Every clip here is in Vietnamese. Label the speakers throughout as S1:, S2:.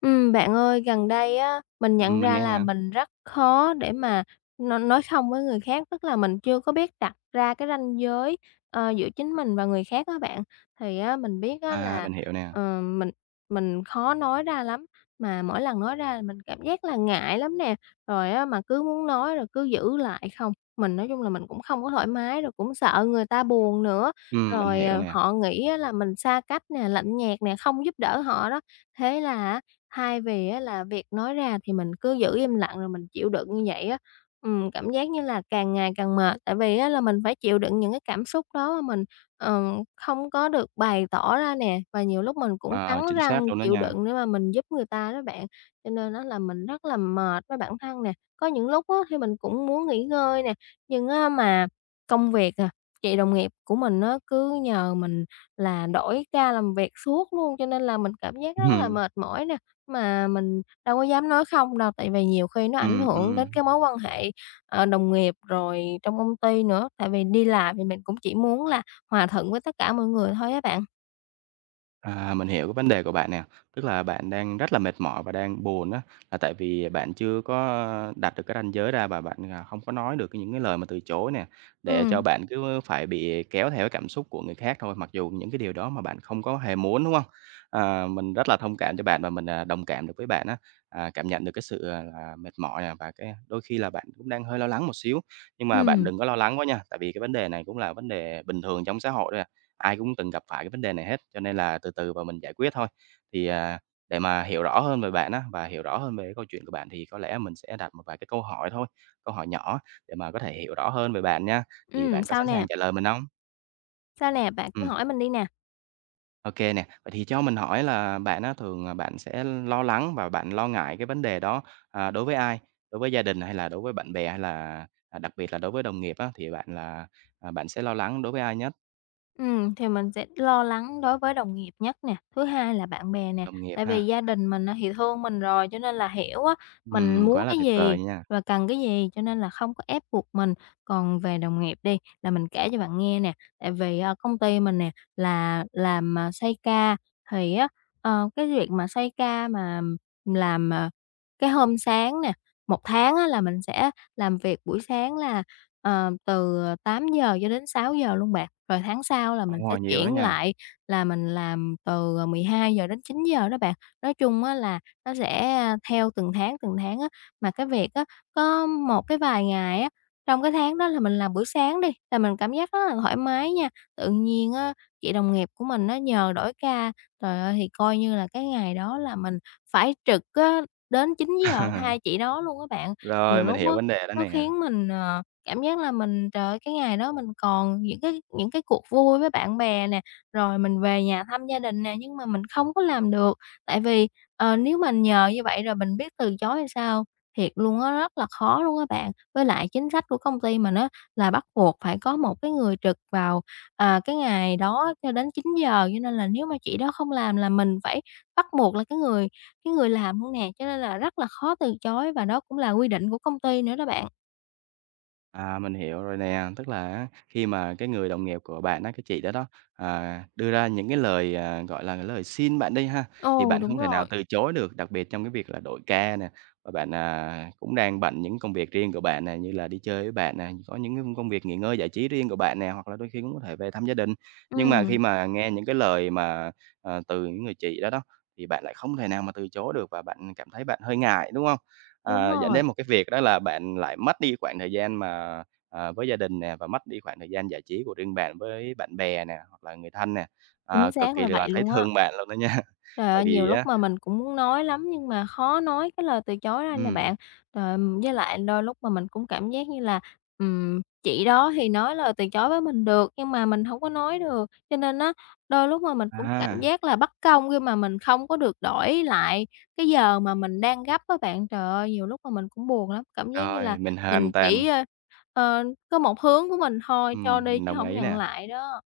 S1: Bạn ơi, gần đây á, mình nhận
S2: Mình
S1: ra
S2: nghe
S1: là
S2: nè.
S1: mình rất khó để mà nói không với người khác, tức là mình chưa có biết đặt ra cái ranh giới, giữa chính mình và người khác á bạn. Thì á, mình biết á
S2: À,
S1: là,
S2: mình hiểu nè.
S1: ờ, mình mình khó nói ra lắm, mà mỗi lần nói ra là mình cảm giác là ngại lắm nè, rồi á, mà cứ muốn nói rồi cứ giữ lại không. Mình nói chung là mình cũng không có thoải mái, rồi cũng sợ người ta buồn nữa,
S2: Mình
S1: rồi,
S2: hiểu nè.
S1: họ nghĩ á là mình xa cách nè, lạnh nhạt nè, không giúp đỡ họ đó. Thế là á, hai về á là việc nói ra thì mình cứ giữ im lặng rồi mình chịu đựng như vậy á, cảm giác như là càng ngày càng mệt, tại vì á là mình phải chịu đựng những cái cảm xúc đó mà mình, ờ, không có được bày tỏ ra nè, và nhiều lúc mình cũng cắn
S2: Ờ, chính
S1: răng
S2: xác luôn đó
S1: chịu
S2: nha.
S1: đựng để mà mình giúp người ta đó bạn. Cho nên á là mình rất là mệt với bản thân nè, có những lúc á thì mình cũng muốn nghỉ ngơi nè, nhưng á mà công việc chị đồng nghiệp của mình nó cứ nhờ mình là đổi ca làm việc suốt luôn, cho nên là mình cảm giác rất là
S2: Ừm,
S1: mệt mỏi nè. Mà mình đâu có dám nói không đâu, tại vì nhiều khi nó ảnh
S2: ừm,
S1: hưởng đến
S2: ừm.
S1: cái mối quan hệ, đồng nghiệp rồi trong công ty nữa, tại vì đi làm thì mình cũng chỉ muốn là hòa thuận với tất cả mọi người thôi á bạn.
S2: À, mình hiểu cái vấn đề của bạn nè, tức là bạn đang rất là mệt mỏi và đang buồn á, là tại vì bạn chưa có đặt được cái ranh giới ra và bạn, à, không có nói được những cái lời mà từ chối nè, để
S1: Ừ,
S2: cho bạn cứ phải bị kéo theo cái cảm xúc của người khác thôi, mặc dù những cái điều đó mà bạn không có hề muốn, đúng không? À, mình rất là thông cảm cho bạn và mình, à, đồng cảm được với bạn á, à, cảm nhận được cái sự, à, là mệt mỏi nè và cái đôi khi là bạn cũng đang hơi lo lắng một xíu. Nhưng mà bạn
S1: ừ,
S2: đừng có lo lắng quá nha, tại vì cái vấn đề này cũng là vấn đề bình thường trong xã hội thôi à. Ai cũng từng gặp phải cái vấn đề này hết, cho nên là từ từ và mình giải quyết thôi. Thì, à, để mà hiểu rõ hơn về bạn á, và hiểu rõ hơn về cái câu chuyện của bạn thì có lẽ mình sẽ đặt một vài cái câu hỏi thôi, câu hỏi nhỏ để mà có thể hiểu rõ hơn về bạn nha. Thì
S1: ừ,
S2: bạn có
S1: sao
S2: sẵn
S1: nè?
S2: sàng trả lời mình không?
S1: Sao nè? Bạn cứ
S2: Ừ,
S1: hỏi mình đi nè.
S2: ok nè. Vậy thì cho mình hỏi là bạn á, thường, à, bạn sẽ lo lắng và bạn lo ngại cái vấn đề đó, à, đối với ai? Đối với gia đình hay là đối với bạn bè hay là, à, đặc biệt là đối với đồng nghiệp á, thì bạn là, à, bạn sẽ lo lắng đối với ai nhất?
S1: Ừ, thì mình sẽ lo lắng đối với đồng nghiệp nhất nè, thứ hai là bạn bè nè,
S2: Đồng nghiệp
S1: tại
S2: ha.
S1: vì gia đình mình á thì thương mình rồi cho nên là hiểu á, mình muốn
S2: Quá là
S1: cái
S2: tuyệt
S1: gì
S2: vời nha.
S1: và cần cái gì cho nên là không có ép buộc mình. Còn về đồng nghiệp đi, là mình kể cho bạn nghe nè, tại vì, công ty mình nè là làm, xây ca thì á, cái việc mà xây ca mà làm, cái hôm sáng nè, một tháng á là mình sẽ làm việc buổi sáng là từ 8 giờ cho đến 6 giờ luôn bạn. Rồi tháng sau là mình
S2: Phản
S1: sẽ
S2: hồi nhiều đó
S1: chuyển
S2: nha.
S1: lại là mình làm từ, 12 giờ đến 9 giờ đó bạn. Nói chung á là nó sẽ, theo từng tháng á. Mà cái việc á, có một cái vài ngày á, trong cái tháng đó là mình làm buổi sáng đi, là mình cảm giác rất là thoải mái nha. Tự nhiên á, chị đồng nghiệp của mình nó nhờ đổi ca, trời ơi, thì coi như là cái ngày đó là mình phải trực á, đến 9 giờ thay chị đó luôn các bạn. Nhiều
S2: Rồi, mình
S1: lúc á,
S2: hiểu vấn đề đó
S1: nó
S2: nè.
S1: khiến mình, cảm giác là mình, trời ơi, cái ngày đó mình còn những cái cuộc vui với bạn bè nè, rồi mình về nhà thăm gia đình nè, nhưng mà mình không có làm được. Tại vì, nếu mà nhờ như vậy rồi mình biết từ chối hay sao? Thiệt luôn á, rất là khó luôn á bạn. Với lại chính sách của công ty mình á, là bắt buộc phải có một cái người trực vào, cái ngày đó cho đến 9 giờ cho nên là nếu mà chị đó không làm là mình phải bắt buộc là cái người làm luôn nè, cho nên là rất là khó từ chối và đó cũng là quy định của công ty nữa đó bạn.
S2: À, mình hiểu rồi nè, tức là á, khi mà cái người đồng nghiệp của bạn á, cái chị đó đó, à, đưa ra những cái lời, à, gọi là, lời xin bạn đi ha, thì
S1: Ồ,
S2: bạn
S1: đúng
S2: không thể nào
S1: rồi.
S2: từ chối được, đặc biệt trong cái việc là đổi ca nè, và bạn, à, cũng đang bận những công việc riêng của bạn nè, như là đi chơi với bạn nè, có những cái công việc nghỉ ngơi giải trí riêng của bạn nè, hoặc là đôi khi cũng có thể về thăm gia đình. Nhưng mà khi
S1: Ừm,
S2: mà nghe những cái lời mà, ờ, từ những người chị đó đó, thì bạn lại không thể nào mà từ chối được và bạn cảm thấy bạn hơi ngại, đúng không?
S1: đúng
S2: Ờ, dẫn
S1: rồi,
S2: đến một cái việc đó là bạn lại mất đi khoảng thời gian mà, ờ, với gia đình nè, và mất đi khoảng thời gian giải trí của riêng bạn với bạn bè nè, hoặc là người thân nè. Ờ,
S1: chính
S2: cực
S1: xác
S2: kỳ
S1: là vậy
S2: là thấy
S1: luôn á.
S2: thương bạn luôn đó nha.
S1: Trời
S2: Vậy
S1: ơi, nhiều
S2: thì
S1: lúc
S2: á,
S1: mà mình cũng muốn nói lắm nhưng mà khó nói cái lời từ chối ra nè bạn.
S2: ừm,
S1: Rồi với lại đôi lúc mà mình cũng cảm giác như là, chị đó thì nói lời từ chối với mình được nhưng mà mình không có nói được, cho nên á, đôi lúc mà mình cũng cảm
S2: à,
S1: giác là bất công khi mà mình không có được đổi lại cái giờ mà mình đang gấp á bạn. Trời ơi, nhiều lúc mà mình cũng buồn lắm, cảm giác như là
S2: rồi, mình
S1: mình
S2: hoàn
S1: chỉ,
S2: toàn
S1: ờ, có một hướng của mình thôi, cho đi
S2: mình
S1: chứ
S2: đồng
S1: không
S2: ý
S1: nhận
S2: nè.
S1: lại đó.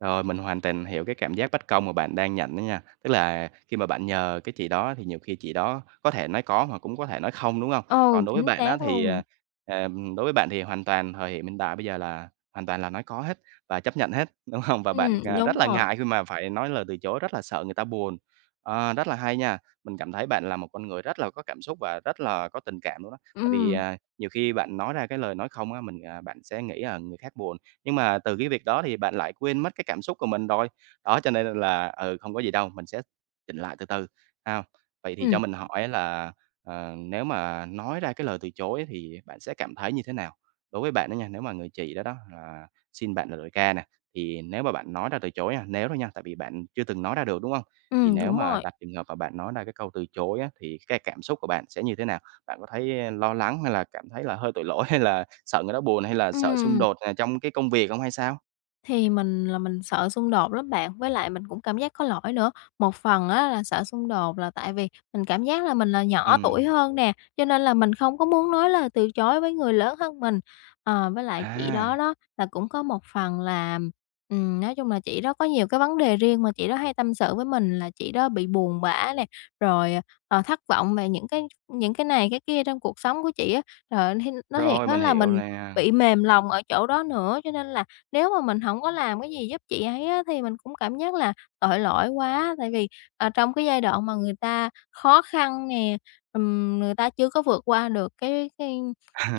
S2: Rồi, mình hoàn toàn hiểu cái cảm giác bất công mà bạn đang nhận đó nha. Tức là khi mà bạn nhờ cái chị đó thì nhiều khi chị đó có thể nói có mà cũng có thể nói không, đúng không?
S1: Ừ,
S2: Còn đối với
S1: chính
S2: bạn á
S1: xác
S2: thì,
S1: luôn.
S2: ờ, đối với bạn thì hoàn toàn thời hiện hiện đại bây giờ là hoàn toàn là nói có hết và chấp nhận hết, đúng không? Và bạn, à,
S1: Đúng
S2: rất là
S1: rồi.
S2: ngại khi mà phải nói lời từ chối, rất là sợ người ta buồn. Ờ, rất là hay nha, mình cảm thấy bạn là một con người rất là có cảm xúc và rất là có tình cảm luôn á. Tại vì,
S1: Ừm,
S2: à, nhiều khi bạn nói ra cái lời nói không á, mình, à, bạn sẽ nghĩ, là người khác buồn. Nhưng mà từ cái việc đó thì bạn lại quên mất cái cảm xúc của mình rồi. Đó, cho nên là, ừ, không có gì đâu, mình sẽ chỉnh lại từ từ, ha. Vậy thì
S1: ừm,
S2: cho mình hỏi là, ờ, nếu mà nói ra cái lời từ chối thì bạn sẽ cảm thấy như thế nào? Đối với bạn đó nha, nếu mà người chị đó đó là xin bạn là đổi ca nè, thì nếu mà bạn nói ra từ chối nha, nếu thôi nha, tại vì bạn chưa từng nói ra được, đúng không? Thì nếu
S1: đúng
S2: mà
S1: rồi.
S2: đặt trường hợp mà bạn nói ra cái câu từ chối á, thì cái cảm xúc của bạn sẽ như thế nào? Bạn có thấy ờ, lo lắng hay là cảm thấy là hơi tội lỗi hay là sợ người đó buồn hay là sợ xung
S1: Ừm.
S2: đột, à, trong cái công việc không hay sao?
S1: Thì mình sợ xung đột lắm bạn, với lại mình cũng cảm giác có lỗi nữa. Một phần á là sợ xung đột là tại vì mình cảm giác là mình là nhỏ tuổi
S2: Ừm,
S1: hơn nè, cho nên là mình không có muốn nói lời từ chối với người lớn hơn mình. Với lại chị
S2: à,
S1: đó đó là cũng có một phần là, nói chung là chị đó có nhiều cái vấn đề riêng mà chị đó hay tâm sự với mình là chị đó bị buồn bã nè, rồi, thất vọng về những cái này cái kia trong cuộc sống của chị á. Trời ơi, nói thiệt
S2: rồi
S1: á
S2: mình
S1: là
S2: hiểu
S1: mình
S2: nè.
S1: bị mềm lòng ở chỗ đó nữa, cho nên là nếu mà mình hổng có làm cái gì giúp chị ấy á, thì mình cũng cảm giác là tội lỗi quá, tại vì, trong cái giai đoạn mà người ta khó khăn nè, người ta chưa có vượt qua được cái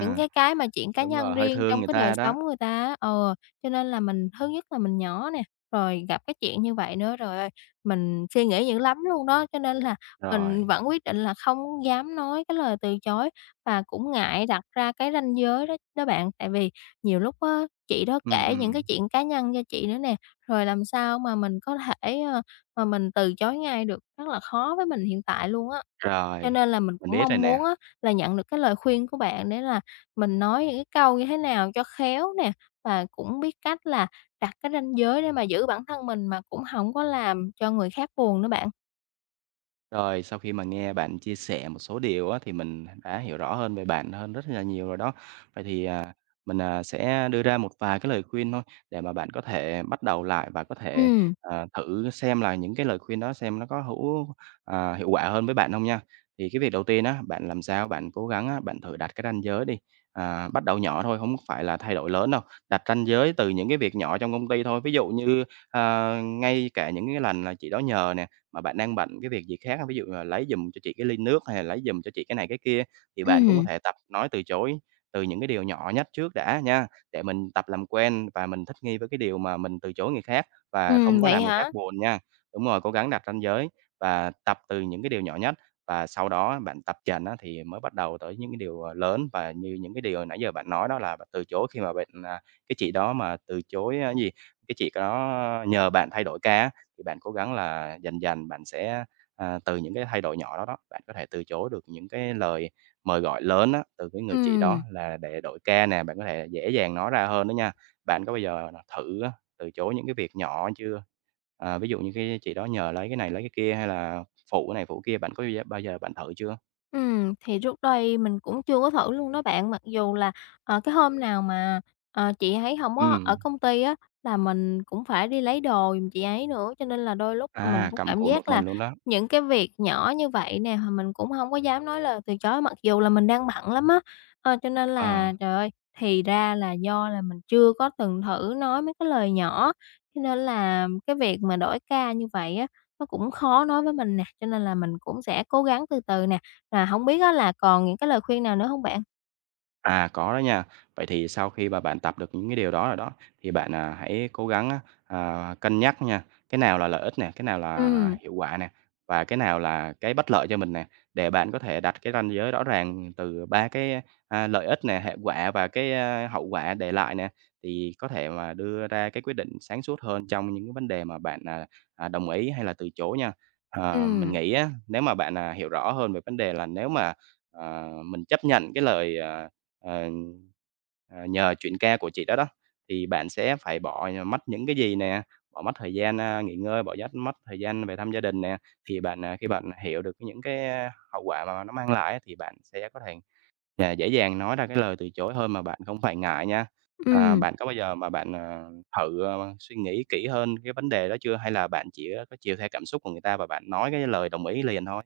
S1: những cái mà chuyện cá
S2: Đúng
S1: nhân
S2: rồi, hơi
S1: riêng
S2: thương
S1: trong
S2: người
S1: cái đời
S2: ta đó.
S1: sống người ta á. Ờ, cho nên là mình thứ nhất là mình nhỏ nè, rồi gặp cái chuyện như vậy nữa, trời ơi, mình suy nghĩ dữ lắm luôn đó, cho nên là mình
S2: Rồi,
S1: vẫn quyết định là không dám nói cái lời từ chối và cũng ngại đặt ra cái ranh giới đó đó bạn. Tại vì nhiều lúc á, chị đó
S2: ừm,
S1: kể những cái
S2: ừm,
S1: chuyện cá nhân cho chị nữa nè, rồi làm sao mà mình có thể, mà mình từ chối ngay được, rất là khó với mình hiện tại luôn á. Cho
S2: rồi,
S1: nên là mình
S2: mình
S1: cũng
S2: biết rồi
S1: mong
S2: nè.
S1: muốn á là nhận được cái lời khuyên của bạn để là mình nói những cái câu như thế nào cho khéo nè, và cũng biết cách là đặt cái ranh giới để mà giữ bản thân mình mà cũng không có làm cho người khác buồn nữa bạn.
S2: Rồi, sau khi mà nghe bạn chia sẻ một số điều á, thì mình đã hiểu rõ hơn về bạn hơn rất là nhiều rồi đó. Vậy thì, à, mình, à, sẽ đưa ra một vài cái lời khuyên thôi để mà bạn có thể bắt đầu lại và có thể,
S1: Ừm.
S2: ờ, thử xem là những cái lời khuyên đó xem nó có hữu à, hiệu quả hơn với bạn không nha. Thì cái việc đầu tiên á, bạn làm sao bạn cố gắng á, bạn thử đặt cái ranh giới đi, à, bắt đầu nhỏ thôi, không phải là thay đổi lớn đâu. Đặt ranh giới từ những cái việc nhỏ trong công ty thôi, ví dụ như, ờ, ngay cả những cái lần là chị đó nhờ nè, mà bạn đang bận cái việc gì khác. Ví dụ là lấy giùm cho chị cái ly nước hay là lấy giùm cho chị cái này cái kia, thì bạn cũng có
S1: Ừm.
S2: thể tập nói từ chối từ những cái điều nhỏ nhất trước đã nha, để mình tập làm quen và mình thích nghi với cái điều mà mình từ chối người khác và không có
S1: Vậy
S2: làm người khác
S1: hả?
S2: buồn nha. Đúng rồi, cố gắng đặt ranh giới và tập từ những cái điều nhỏ nhất và sau đó bạn tập dần á thì mới bắt đầu tới những cái điều, ờ, lớn và như những cái điều nãy giờ bạn nói đó là bạn từ chối khi mà bạn, à, cái chị đó mà từ chối, a, gì, cái chị đó nhờ bạn thay đổi ca á, thì bạn cố gắng là dần dần bạn sẽ, à, từ những cái thay đổi nhỏ đó đó, bạn có thể từ chối được những cái lời mời gọi lớn á, từ cái người chị đó
S1: Ừm.
S2: là để đổi ca nè, bạn có thể dễ dàng nói ra hơn đó nha. Bạn có bao giờ là thử á, từ chối những cái việc nhỏ chưa? À, ví dụ như cái chị đó nhờ lấy cái này lấy cái kia hay là phụ cái này phụ cái kia, bạn có bao giờ bạn thử chưa?
S1: Ừ, thì trước đây mình cũng chưa có thử luôn đó bạn, mặc dù là, cái hôm nào mà, chị ấy không có ở
S2: Ừm,
S1: công ty á, là mình cũng phải đi lấy đồ giùm chị ấy nữa, cho nên là đôi lúc mà mình
S2: à,
S1: cũng
S2: cầm
S1: cảm
S2: cụi một
S1: giác là
S2: mình luôn đó,
S1: những cái việc nhỏ như vậy nè, mà mình cũng không có dám nói lời từ chối mặc dù là mình đang bận lắm á. Cho nên là,
S2: ờ.
S1: trời ơi, thì ra là do là mình chưa có từng thử nói mấy cái lời nhỏ, cho nên là cái việc mà đổi ca như vậy á, nó cũng khó nói với mình nè, cho nên là mình cũng sẽ cố gắng từ từ nè. Là hổng biết á là còn những cái lời khuyên nào nữa hông bạn?
S2: À, có đó nha. Vậy thì sau khi mà bạn tập được những cái điều đó rồi đó, thì bạn, à, hãy cố gắng á, à, cân nhắc nha, cái nào là lợi ích nè, cái nào là
S1: Ừm,
S2: hiệu quả nè, và cái nào là cái bất lợi cho mình nè, để bạn có thể đặt cái ranh giới rõ ràng từ 3 cái, a, lợi ích nè, hệ quả và cái, a, hậu quả để lại nè, thì có thể mà đưa ra cái quyết định sáng suốt hơn trong những cái vấn đề mà bạn, à, à, đồng ý hay là từ chối nha. Ờ, mình
S1: ừm,
S2: nghĩ á, nếu mà bạn, à, hiểu rõ hơn về vấn đề là nếu mà Ờ, mình chấp nhận cái lời, ờ, ờ, ờ, nhờ chuyện ca của chị đó đó, thì bạn sẽ phải bỏ mất những cái gì nè, bỏ mất thời gian, a, nghỉ ngơi, bỏ dắt mất thời gian về thăm gia đình nè. Thì bạn, à, khi bạn hiểu được những cái, a, hậu quả mà nó mang lại á, thì bạn sẽ có thể, à, dễ dàng nói ra cái lời từ chối hơn mà bạn không phải ngại nha. À,
S1: ừm.
S2: bạn có bao giờ mà bạn, à, thử, ờ, suy nghĩ kỹ hơn cái vấn đề đó chưa? Hay là bạn chỉ có chiều theo cảm xúc của người ta và bạn nói cái lời đồng ý liền thôi?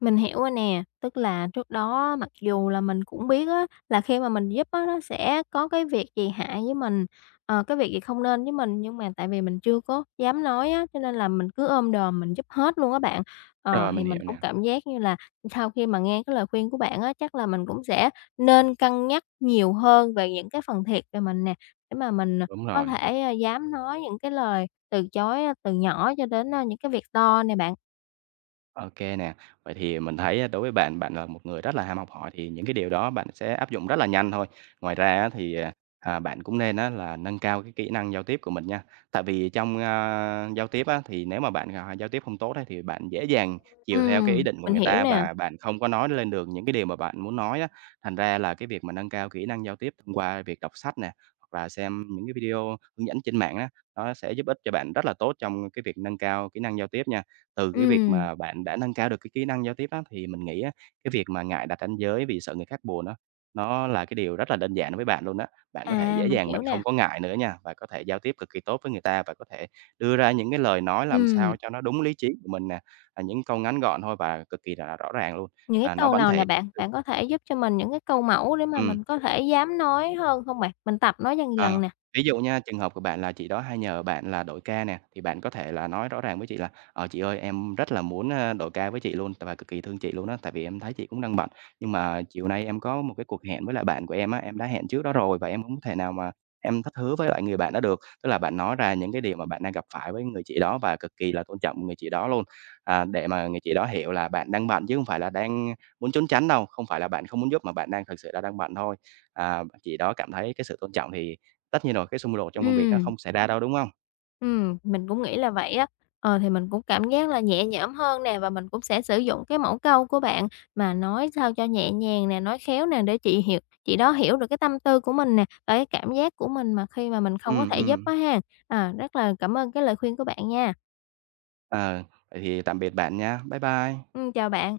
S1: Mình hiểu rồi nè, tức là trước đó mặc dù là mình cũng biết á, là khi mà mình giúp á, nó sẽ có cái việc gì hại với mình, cái việc gì không nên với mình, nhưng mà tại vì mình chưa có dám nói á, cho nên là mình cứ ôm đồm mình giúp hết luôn á bạn.
S2: Rồi,
S1: Thì
S2: mình hiểu
S1: mình cũng
S2: nè,
S1: cảm giác như là sau khi mà nghe cái lời khuyên của bạn á, chắc là mình cũng sẽ nên cân nhắc nhiều hơn về những cái phần thiệt về mình nè, để mà mình
S2: đúng
S1: có
S2: rồi.
S1: thể, dám nói những cái lời từ chối từ nhỏ cho đến, những cái việc to nè bạn.
S2: OK nè. Vậy thì mình thấy á, đối với bạn, bạn là một người rất là ham học hỏi thì những cái điều đó bạn sẽ áp dụng rất là nhanh thôi. Ngoài ra á, thì, à, à, bạn cũng nên á, là nâng cao cái kỹ năng giao tiếp của mình nha. Tại vì trong, a, giao tiếp á, thì nếu mà bạn, à, giao tiếp không tốt ấy, thì bạn dễ dàng chiều theo cái ý định của
S1: Mình
S2: người
S1: hiểu
S2: ta
S1: nè.
S2: và bạn không có nói lên được những cái điều mà bạn muốn nói á. Thành ra là cái việc mà nâng cao kỹ năng giao tiếp thông qua việc đọc sách nè, hoặc là xem những cái video hướng dẫn trên mạng á, nó sẽ giúp ích cho bạn rất là tốt trong cái việc nâng cao kỹ năng giao tiếp nha. Từ cái việc
S1: Ừm.
S2: mà bạn đã nâng cao được cái kỹ năng giao tiếp á, thì mình nghĩ á, cái việc mà ngại đặt ranh giới vì sợ người khác buồn á, nó là cái điều rất là đơn giản với bạn luôn á. Bạn có thể
S1: À,
S2: dễ
S1: mình
S2: dàng
S1: hiểu
S2: bạn
S1: nè.
S2: không có ngại nữa nha, và có thể giao tiếp cực kỳ tốt với người ta và có thể đưa ra những cái lời nói làm
S1: Ừm.
S2: sao cho nó đúng lý trí của mình nè, à, những câu ngắn gọn thôi và cực kỳ là rõ ràng luôn,
S1: Những cái
S2: à, nó
S1: câu
S2: bảnh
S1: nào nè
S2: thể.
S1: bạn? Bạn có thể giúp cho mình những cái câu mẫu để mà
S2: Ừm.
S1: mình có thể dám nói hơn hông bạn? Mình tập nói dần dần
S2: Ờ,
S1: nè.
S2: ví dụ nha, trường hợp của bạn là chị đó hay nhờ bạn là đổi ca nè, thì bạn có thể là nói rõ ràng với chị là "Ờ, chị ơi, em rất là muốn, a, đổi ca với chị luôn, tại và cực kỳ thương chị luôn á, tại vì em thấy chị cũng đang bận. Nhưng mà chiều nay em có một cái cuộc hẹn với lại bạn của em á, em đã hẹn trước đó rồi và em không thể nào mà em thất hứa với lại người bạn đó được." Tức là bạn nói ra những cái điều mà bạn đang gặp phải với người chị đó và cực kỳ là tôn trọng người chị đó luôn, à, để mà người chị đó hiểu là bạn đang bận chứ không phải là đang muốn trốn tránh đâu, không phải là bạn không muốn giúp mà bạn đang thực sự là đang bận thôi. À, chị đó cảm thấy cái sự tôn trọng thì tất nhiên rồi, cái xung đột trong công việc nó
S1: Ừm.
S2: không xảy ra đâu, đúng không?
S1: Mình cũng nghĩ là vậy á. Thì mình cũng cảm giác là nhẹ nhõm hơn nè và mình cũng sẽ sử dụng cái mẫu câu của bạn mà nói sao cho nhẹ nhàng nè, nói khéo nè để chị đó hiểu được cái tâm tư của mình nè, và cái cảm giác của mình mà khi mà mình không có
S2: Ừ
S1: thể giúp
S2: ừ.
S1: á ha. À, rất là cảm ơn cái lời khuyên của bạn nha.
S2: Ờ, vậy thì tạm biệt bạn nha. Bye bye.
S1: Chào bạn.